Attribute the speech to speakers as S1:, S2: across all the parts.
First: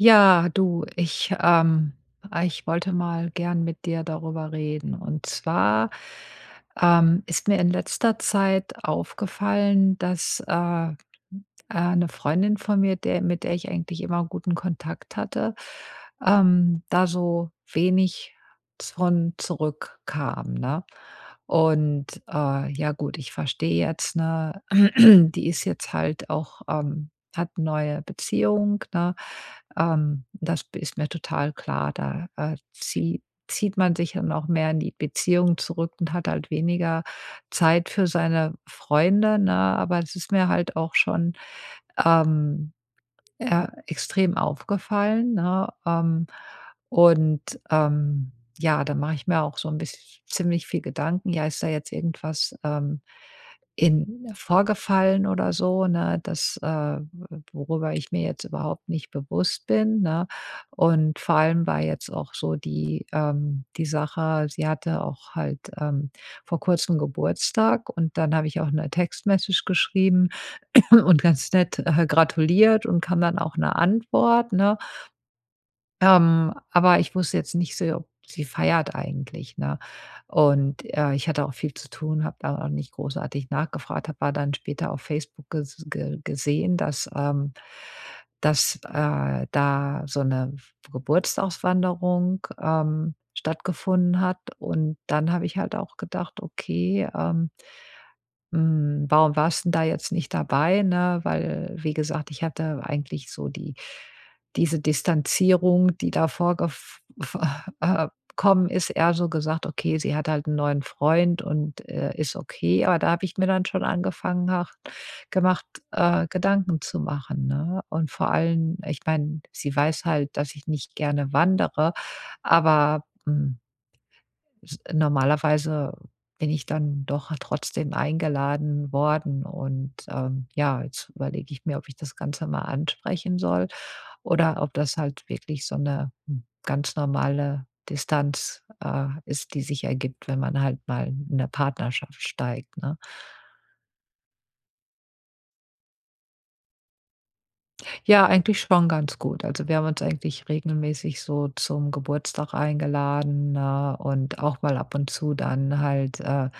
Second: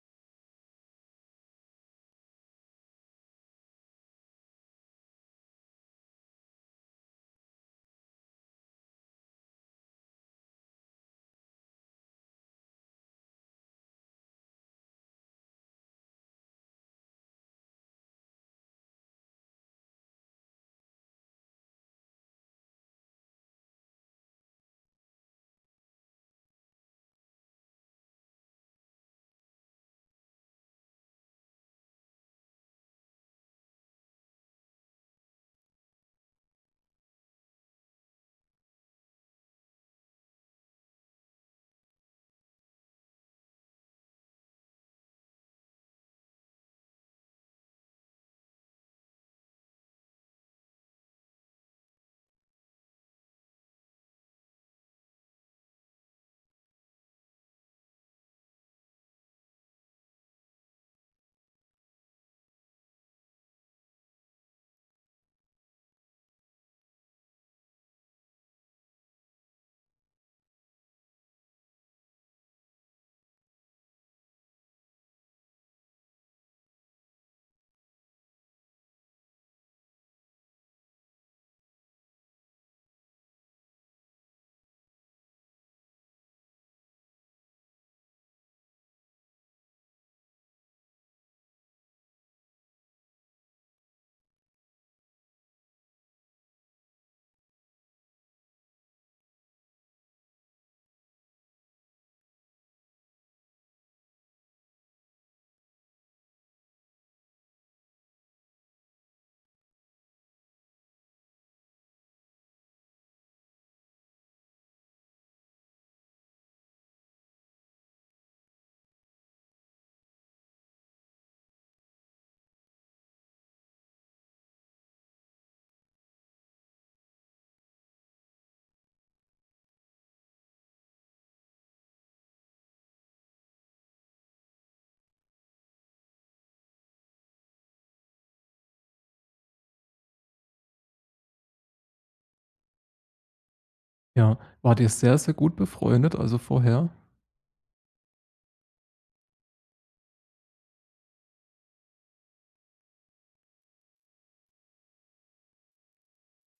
S1: Ja, du, ich, ich wollte mal gern mit dir darüber reden. Und zwar ist mir in letzter Zeit aufgefallen, dass eine Freundin von mir, der, mit der ich eigentlich immer guten Kontakt hatte, da so wenig von zurückkam, ne? Und ja gut, ich verstehe jetzt, ne, die ist jetzt halt auch, hat eine neue Beziehung, ne? Das ist mir total klar. Da, zieht man sich dann auch mehr in die Beziehung zurück und hat halt weniger Zeit für seine Freunde, ne? Aber es ist mir halt auch schon, ähm extrem aufgefallen, ne? Und, ähm, ja, da mache ich mir auch so ein bisschen ziemlich viel Gedanken. Ja, ist da jetzt irgendwas, in vorgefallen oder so, ne, das, worüber ich mir jetzt überhaupt nicht bewusst bin, ne? Und vor allem war jetzt auch so die die Sache, sie hatte auch halt, vor Kurzem Geburtstag, und dann habe ich auch eine Textmessage geschrieben und ganz nett, gratuliert, und kam dann auch eine Antwort, ne? Aber ich wusste jetzt nicht so, ob sie feiert eigentlich, ne? Und, ich hatte auch viel zu tun, habe da auch nicht großartig nachgefragt, habe aber dann später auf Facebook gesehen, dass, dass, da so eine Geburtstagswanderung, stattgefunden hat. Und dann habe ich halt auch gedacht: „Okay, warum warst 'n da jetzt nicht dabei, ne? Weil, wie gesagt, ich hatte eigentlich so die diese Distanzierung, die da vorgef äh, ist, eher so gesagt: „Okay, sie hat halt einen neuen Freund und, ist okay.“ Aber da habe ich mir dann schon angefangen hach gemacht, Gedanken zu machen, ne? Und vor allem, ich meine, sie weiß halt, dass ich nicht gerne wandere, aber, hm S normalerweise bin ich dann doch trotzdem eingeladen worden und, ja, jetzt überlege ich mir, ob ich das Ganze mal ansprechen soll oder ob das halt wirklich so eine ganz normale Distanz, ist, die sich ergibt, wenn man halt mal in der Partnerschaft steigt, ne?
S2: Ja, wart ihr sehr, sehr gut befreundet, also vorher?
S1: Ja, eigentlich schon ganz gut. Also, wir haben uns eigentlich regelmäßig so zum Geburtstag eingeladen, ne, und auch mal ab und zu dann halt,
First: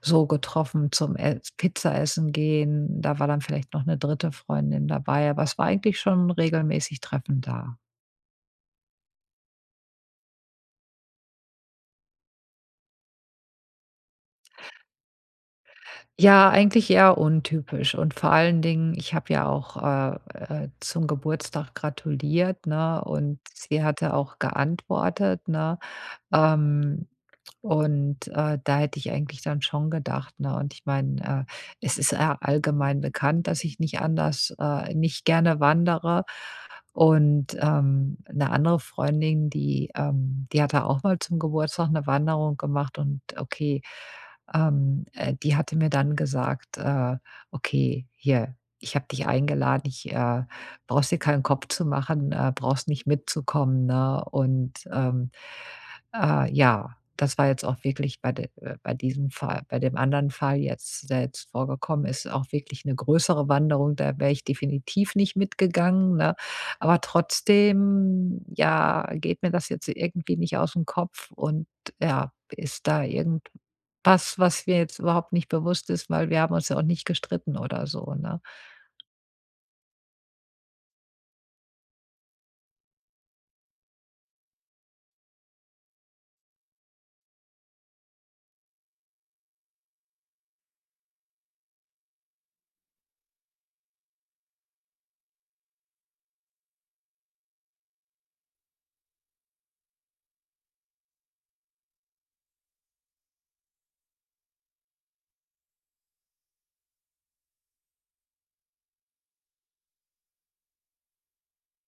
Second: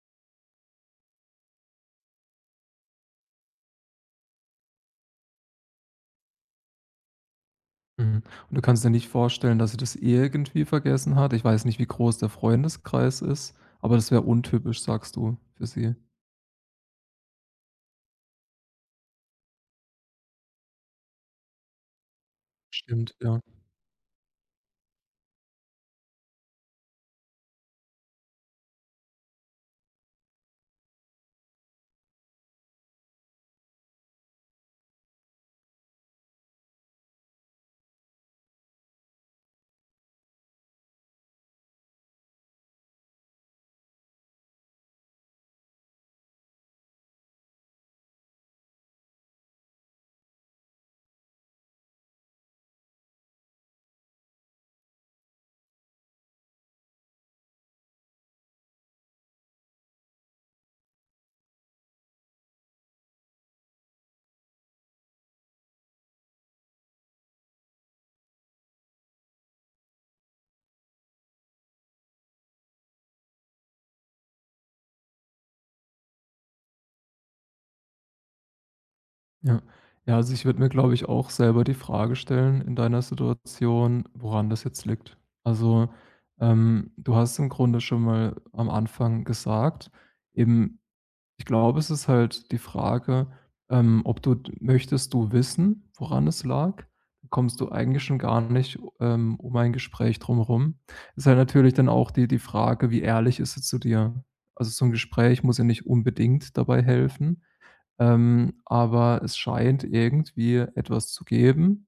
S1: so getroffen zum Ess Pizza essen gehen. Da war dann vielleicht noch eine dritte Freundin dabei, aber es war eigentlich schon regelmäßig Treffen da.
S2: Mhm. Und du kannst dir nicht vorstellen, dass sie das irgendwie vergessen hat? Ich weiß nicht, wie groß der Freundeskreis ist, aber das wäre untypisch, sagst du, für sie.
S1: Ja, eigentlich eher untypisch, und vor allen Dingen, ich habe ja auch, zum Geburtstag gratuliert, ne,
S2: Stimmt,
S1: und
S2: ja.
S1: sie hatte auch geantwortet, ne? Ähm, da hätte ich eigentlich dann schon gedacht, ne? Und ich meine, es ist ja allgemein bekannt, dass ich nicht anders nicht gerne wandere. Und, 'ne andere Freundin, die die hatte auch mal zum Geburtstag eine Wanderung gemacht, und okay, die hatte mir dann gesagt, „Okay, hier, ich habe dich eingeladen, ich brauchst dir keinen Kopf zu machen, brauchst nicht mitzukommen“, ne? Und, ja, das war jetzt auch wirklich bei de bei diesem Fall, bei dem anderen Fall jetzt, der jetzt vorgekommen ist, auch wirklich eine größere Wanderung. Da wäre ich definitiv nicht mitgegangen, ne? Aber trotzdem, ja, geht mir das jetzt irgendwie nicht aus dem Kopf, und ja, ist da irgendwas, was mir jetzt überhaupt nicht bewusst ist, weil wir haben uns ja auch nicht gestritten oder so, ne?
S2: Ja. Ja, also ich würde mir, glaube ich, auch selber die Frage stellen in deiner Situation, woran das jetzt liegt. Also, du hast im Grunde schon mal am Anfang gesagt, eben ich glaube, es ist halt die Frage, ob du d möchtest du wissen, woran es lag? Kommst du eigentlich schon gar nicht, um ein Gespräch drumherum? Ist halt natürlich dann auch die Frage, wie ehrlich ist es zu dir? Also, so 'n Gespräch muss ja nicht unbedingt dabei helfen, aber es scheint irgendwie etwas zu geben,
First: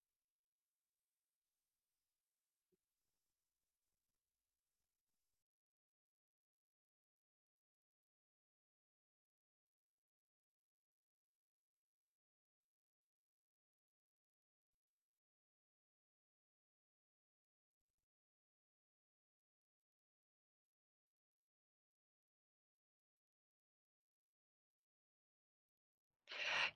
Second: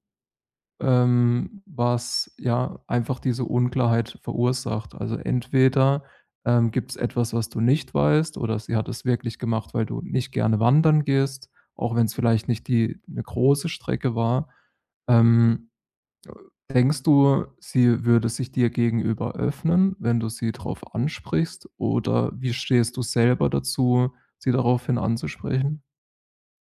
S2: was ja einfach diese Unklarheit verursacht. Also entweder, gibt es etwas, was du nicht weißt, oder sie hat es wirklich gemacht, weil du nicht gerne wandern gehst, auch wenn es vielleicht nicht die eine große Strecke war. Ähm, denkst du, sie würde sich dir gegenüber öffnen, wenn du sie darauf ansprichst? Oder wie stehst du selber dazu, sie daraufhin anzusprechen?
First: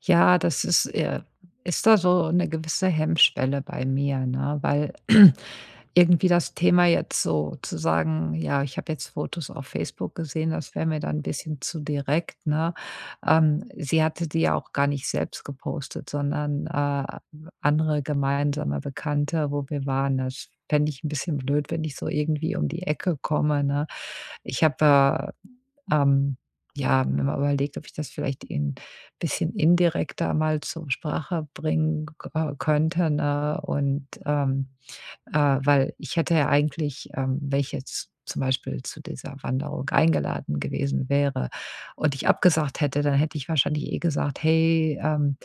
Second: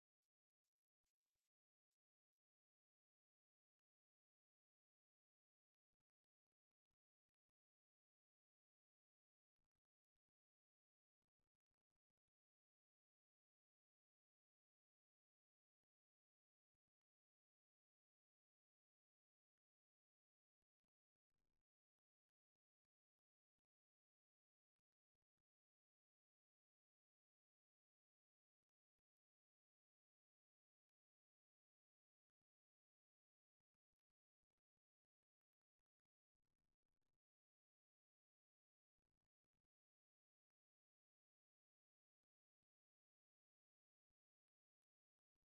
S1: Ja, das ist ist da so eine gewisse Hemmschwelle bei mir, ne? Weil irgendwie das Thema jetzt so zu sagen: „Ja, ich habe jetzt Fotos auf Facebook gesehen“, das wäre mir dann ein bisschen zu direkt, ne? Sie hatte die ja auch gar nicht selbst gepostet, sondern, andere gemeinsame Bekannte, wo wir waren. Das fände ich ein bisschen blöd, wenn ich so irgendwie um die Ecke komme, ne? Ich habe, äh, ähm, ja, mir mal überlegt, ob ich das vielleicht in bisschen indirekter mal zur Sprache bringen k könnte, ne? Und, weil ich hätte ja eigentlich, wenn ich jetzt zum Beispiel zu dieser Wanderung eingeladen gewesen wäre und ich abgesagt hätte, dann hätte ich wahrscheinlich eh gesagt: „Hey,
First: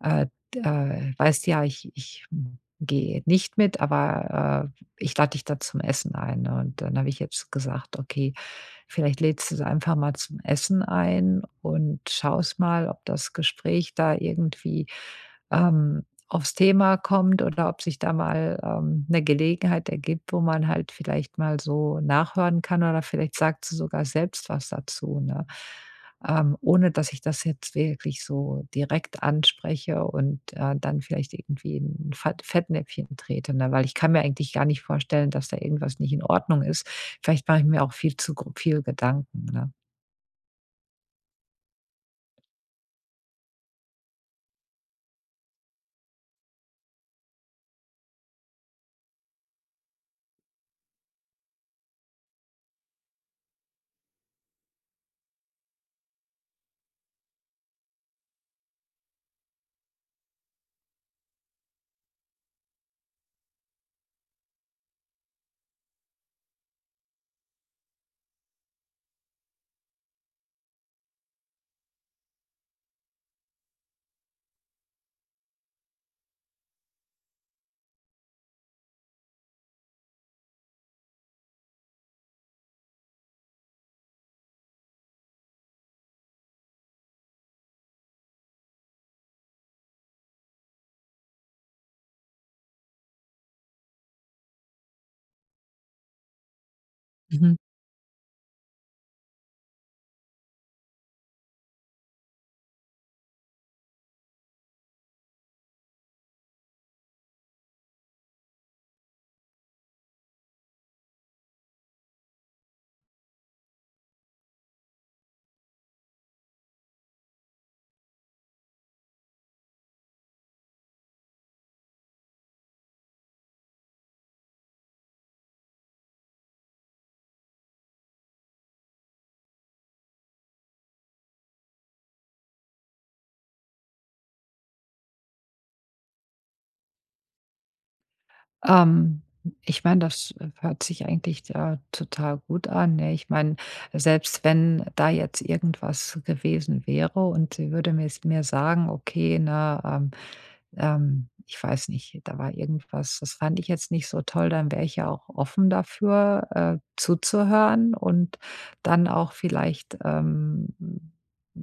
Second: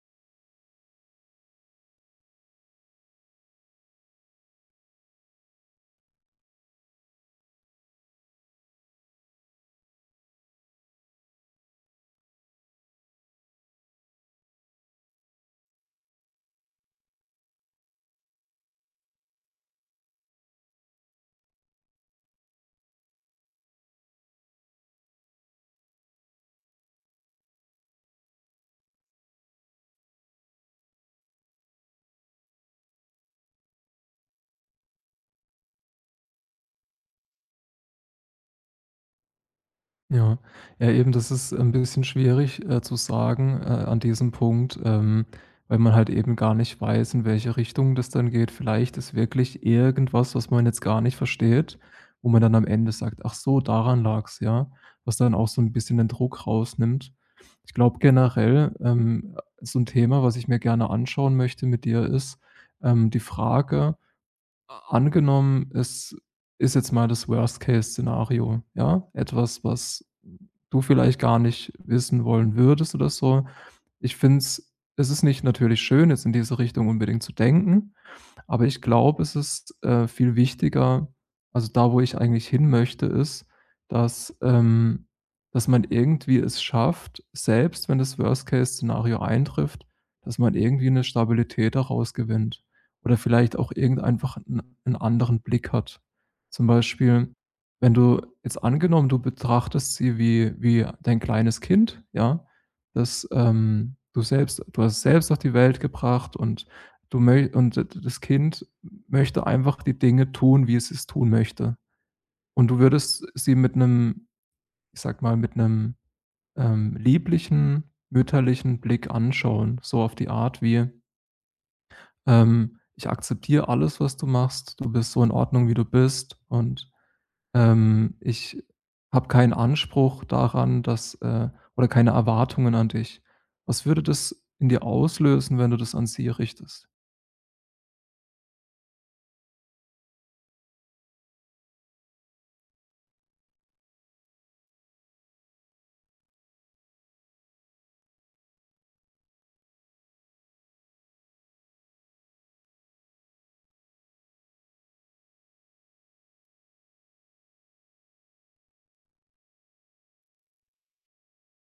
S1: äh, d weißt ja, ich gehe nicht mit, aber, ich lade dich da zum Essen ein.“ Und dann habe ich jetzt gesagt: „Okay, vielleicht lädst du sie einfach mal zum Essen ein und schaust mal, ob das Gespräch da irgendwie, ähm aufs Thema kommt, oder ob sich da mal, 'ne Gelegenheit ergibt, wo man halt vielleicht mal so nachhören kann, oder vielleicht sagt sie sogar selbst was dazu, ne? Ohne dass ich das jetzt wirklich so direkt anspreche und, dann vielleicht irgendwie in 'n Fat Fettnäpfchen trete, ne? Weil ich kann mir eigentlich gar nicht vorstellen, dass da irgendwas nicht in Ordnung ist. Vielleicht mache ich mir auch viel zu gro viel Gedanken, ne?
S2: Ja, ja, eben, das ist ein bisschen schwierig, zu sagen, an diesem Punkt, weil man halt eben gar nicht weiß, in welche Richtung das dann geht. Vielleicht ist wirklich irgendwas, was man jetzt gar nicht versteht, wo man dann am Ende sagt: „Ach so, daran lag's“, ja, was dann auch so ein bisschen den Druck rausnimmt. Ich glaube generell, so ein Thema, was ich mir gerne anschauen möchte mit dir, ist, die Frage: Angenommen, es ist jetzt mal das Worst-Case-Szenario, ja? Etwas, was du vielleicht gar nicht wissen wollen würdest oder so. Ich finde es Es ist nicht natürlich schön, jetzt in diese Richtung unbedingt zu denken, aber ich glaube, es ist, viel wichtiger, also da, wo ich eigentlich hinmöchte, ist, dass, ähm dass man irgendwie es schafft, selbst wenn das Worst-Case-Szenario eintrifft, dass man irgendwie eine Stabilität daraus gewinnt oder vielleicht auch irgend einfach 'n anderen Blick hat. Zum Beispiel, wenn du jetzt angenommen, du betrachtest sie wie dein kleines Kind, ja, das, du hast es selbst auf die Welt gebracht und Du möcht und das Kind möchte einfach die Dinge tun, wie es tun möchte. Und du würdest sie mit einem, ich sag mal, mit einem lieblichen, mütterlichen Blick anschauen, so auf die Art wie, „Ich akzeptiere alles, was du machst. Du bist so in Ordnung, wie du bist und, ich habe keinen Anspruch daran, dass oder keine Erwartungen an dich.“ Was würde das in dir auslösen, wenn du das an sie richtest?
S1: Ähm, ich meine, das hört sich eigentlich, total gut an, ne? Ich meine, selbst wenn da jetzt irgendwas gewesen wäre und sie würde mir sagen: „Okay, ne, ich weiß nicht, da war irgendwas, das fand ich jetzt nicht so toll, dann wäre ich ja auch offen dafür, zuzuhören und dann auch vielleicht,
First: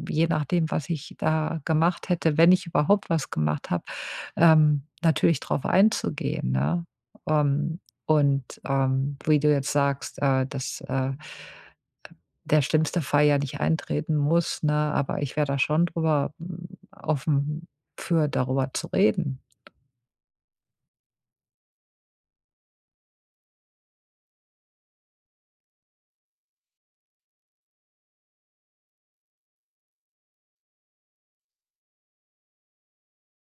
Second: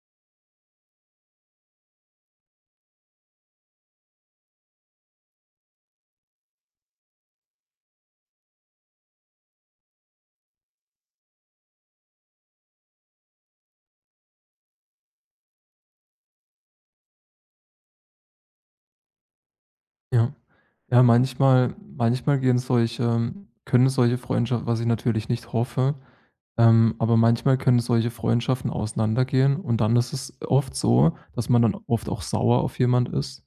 S1: je nachdem, was ich da gemacht hätte, wenn ich überhaupt was gemacht habe, natürlich drauf einzugehen, ne? Ähm, wie du jetzt sagst, dass, der schlimmste Fall ja nicht eintreten muss, ne, aber ich wäre da schon drüber, offen für, darüber zu reden.
S2: Ja. Ja, manchmal manchmal gehen solche können solche Freundschaften, was ich natürlich nicht hoffe, aber manchmal können solche Freundschaften auseinandergehen und dann ist es oft so, dass man dann oft auch sauer auf jemand ist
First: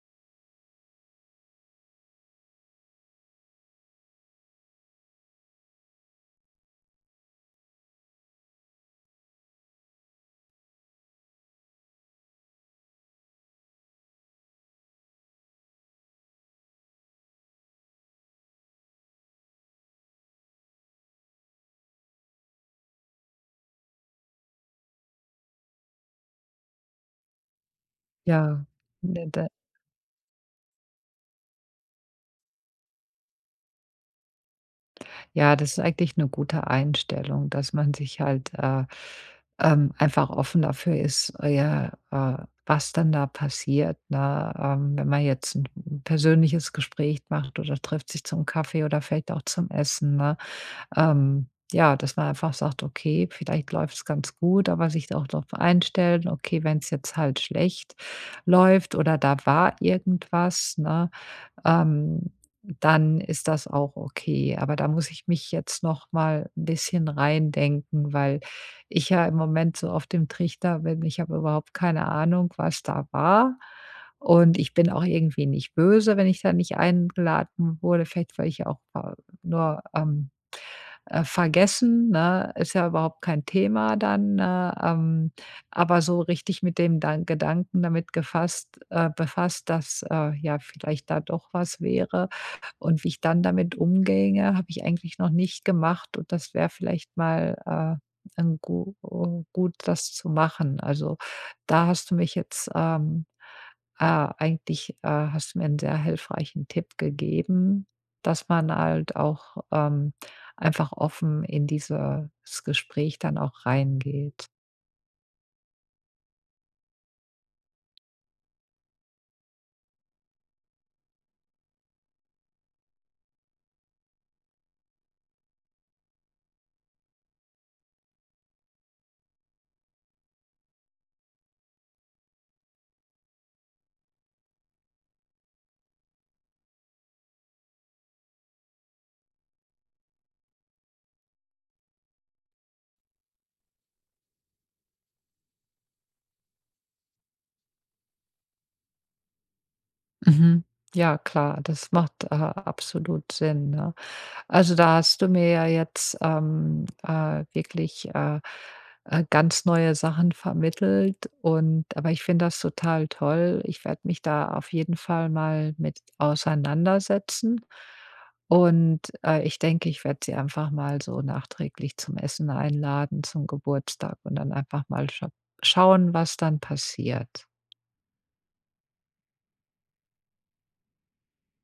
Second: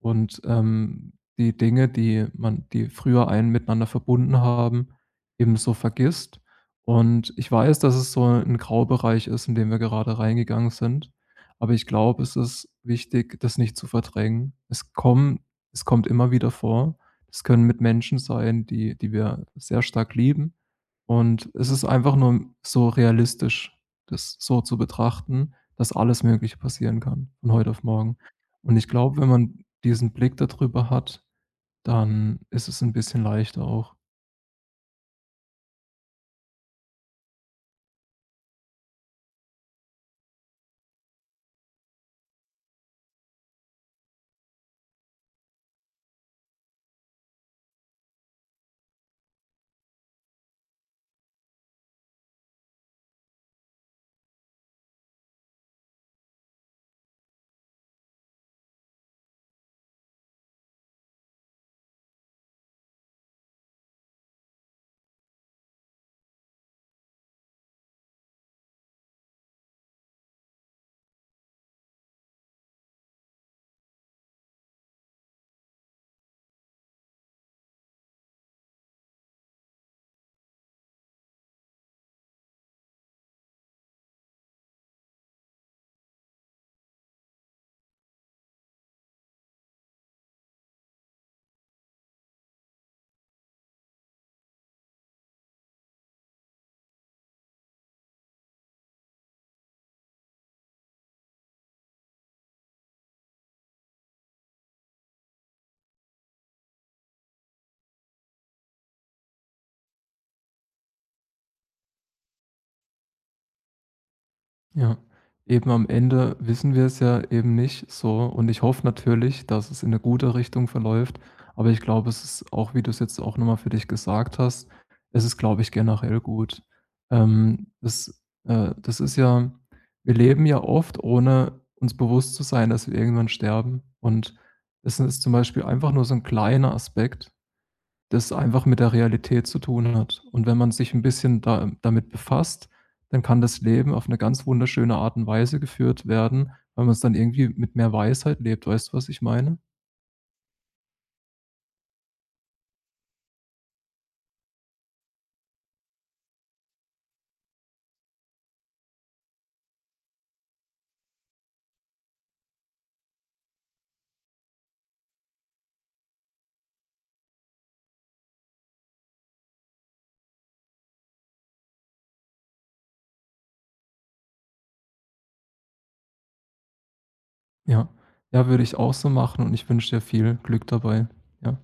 S2: und, die Dinge, die früher einen miteinander verbunden haben, eben so vergisst. Und ich weiß, dass es so ein Graubereich ist, in den wir gerade reingegangen sind, aber ich glaube, es ist wichtig, das nicht zu verdrängen. Es kommt immer wieder vor. Es können Mitmenschen sein, die wir sehr stark lieben. Und es ist einfach nur so realistisch, das so zu betrachten, dass alles Mögliche passieren kann von heute auf morgen.
S1: Ja,
S2: Und ich glaube,
S1: ne,
S2: wenn
S1: da
S2: man diesen Blick darüber hat, dann ist es ein bisschen leichter auch.
S1: ja, das ist eigentlich eine gute Einstellung, dass man sich halt, einfach offen dafür ist, ja, was dann da passiert, ne? Wenn man jetzt ein persönliches Gespräch macht oder trifft sich zum Kaffee oder vielleicht auch zum Essen, ne? Ja, dass man einfach sagt: „Okay, vielleicht läuft es ganz gut“, aber sich auch darauf einstellen: „Okay, wenn es jetzt halt schlecht läuft oder da war irgendwas“, ne? ähm, Dann ist das auch okay. Aber da muss ich mich jetzt noch mal ein bisschen reindenken, weil ich ja im Moment so auf dem Trichter bin, ich habe überhaupt keine Ahnung, was da war. Und ich bin auch irgendwie nicht böse, wenn ich da nicht eingeladen wurde, vielleicht weil ich ja auch, nur, vergessen, ne? Ist ja überhaupt kein Thema dann, ne? Aber so richtig mit dem Dan Gedanken damit gefasst befasst, dass, ja, vielleicht da doch was wäre und wie ich dann damit umginge, habe ich eigentlich noch nicht gemacht, und das wäre vielleicht mal, 'n gu gut, das zu machen. Also, da hast du mich jetzt, äh, eigentlich, hast du mir einen sehr hilfreichen Tipp gegeben, dass man halt auch, einfach offen in dieses Gespräch dann auch reingeht.
S2: Ja, eben am Ende wissen wir es ja eben nicht so und ich hoffe natürlich, dass es in eine gute Richtung verläuft, aber ich glaube, es ist auch, wie du es jetzt auch nochmal für dich gesagt hast, es ist, glaube ich, generell gut. Das ist ja, wir leben ja oft, ohne uns bewusst zu sein, dass wir irgendwann sterben und es ist zum Beispiel einfach nur so ein kleiner Aspekt, das einfach mit der Realität zu tun hat. Und wenn man sich ein bisschen da damit befasst, dann kann das Leben auf eine ganz wunderschöne Art und Weise geführt werden, weil man es dann irgendwie mit mehr Weisheit lebt. Weißt du, was ich meine?
S1: Mhm. Ja, klar, das macht, absolut Sinn, ne? Also, da hast du mir ja jetzt, wirklich, ganz neue Sachen vermittelt, und aber ich finde das total toll. Ich werde mich da auf jeden Fall mal mit auseinandersetzen und, ich denke, ich werde sie einfach mal so nachträglich zum Essen einladen, zum Geburtstag, und dann einfach mal schauen, was dann passiert.
S2: Ja. Ja, würde ich auch so machen und ich wünsche dir viel Glück dabei. Ja.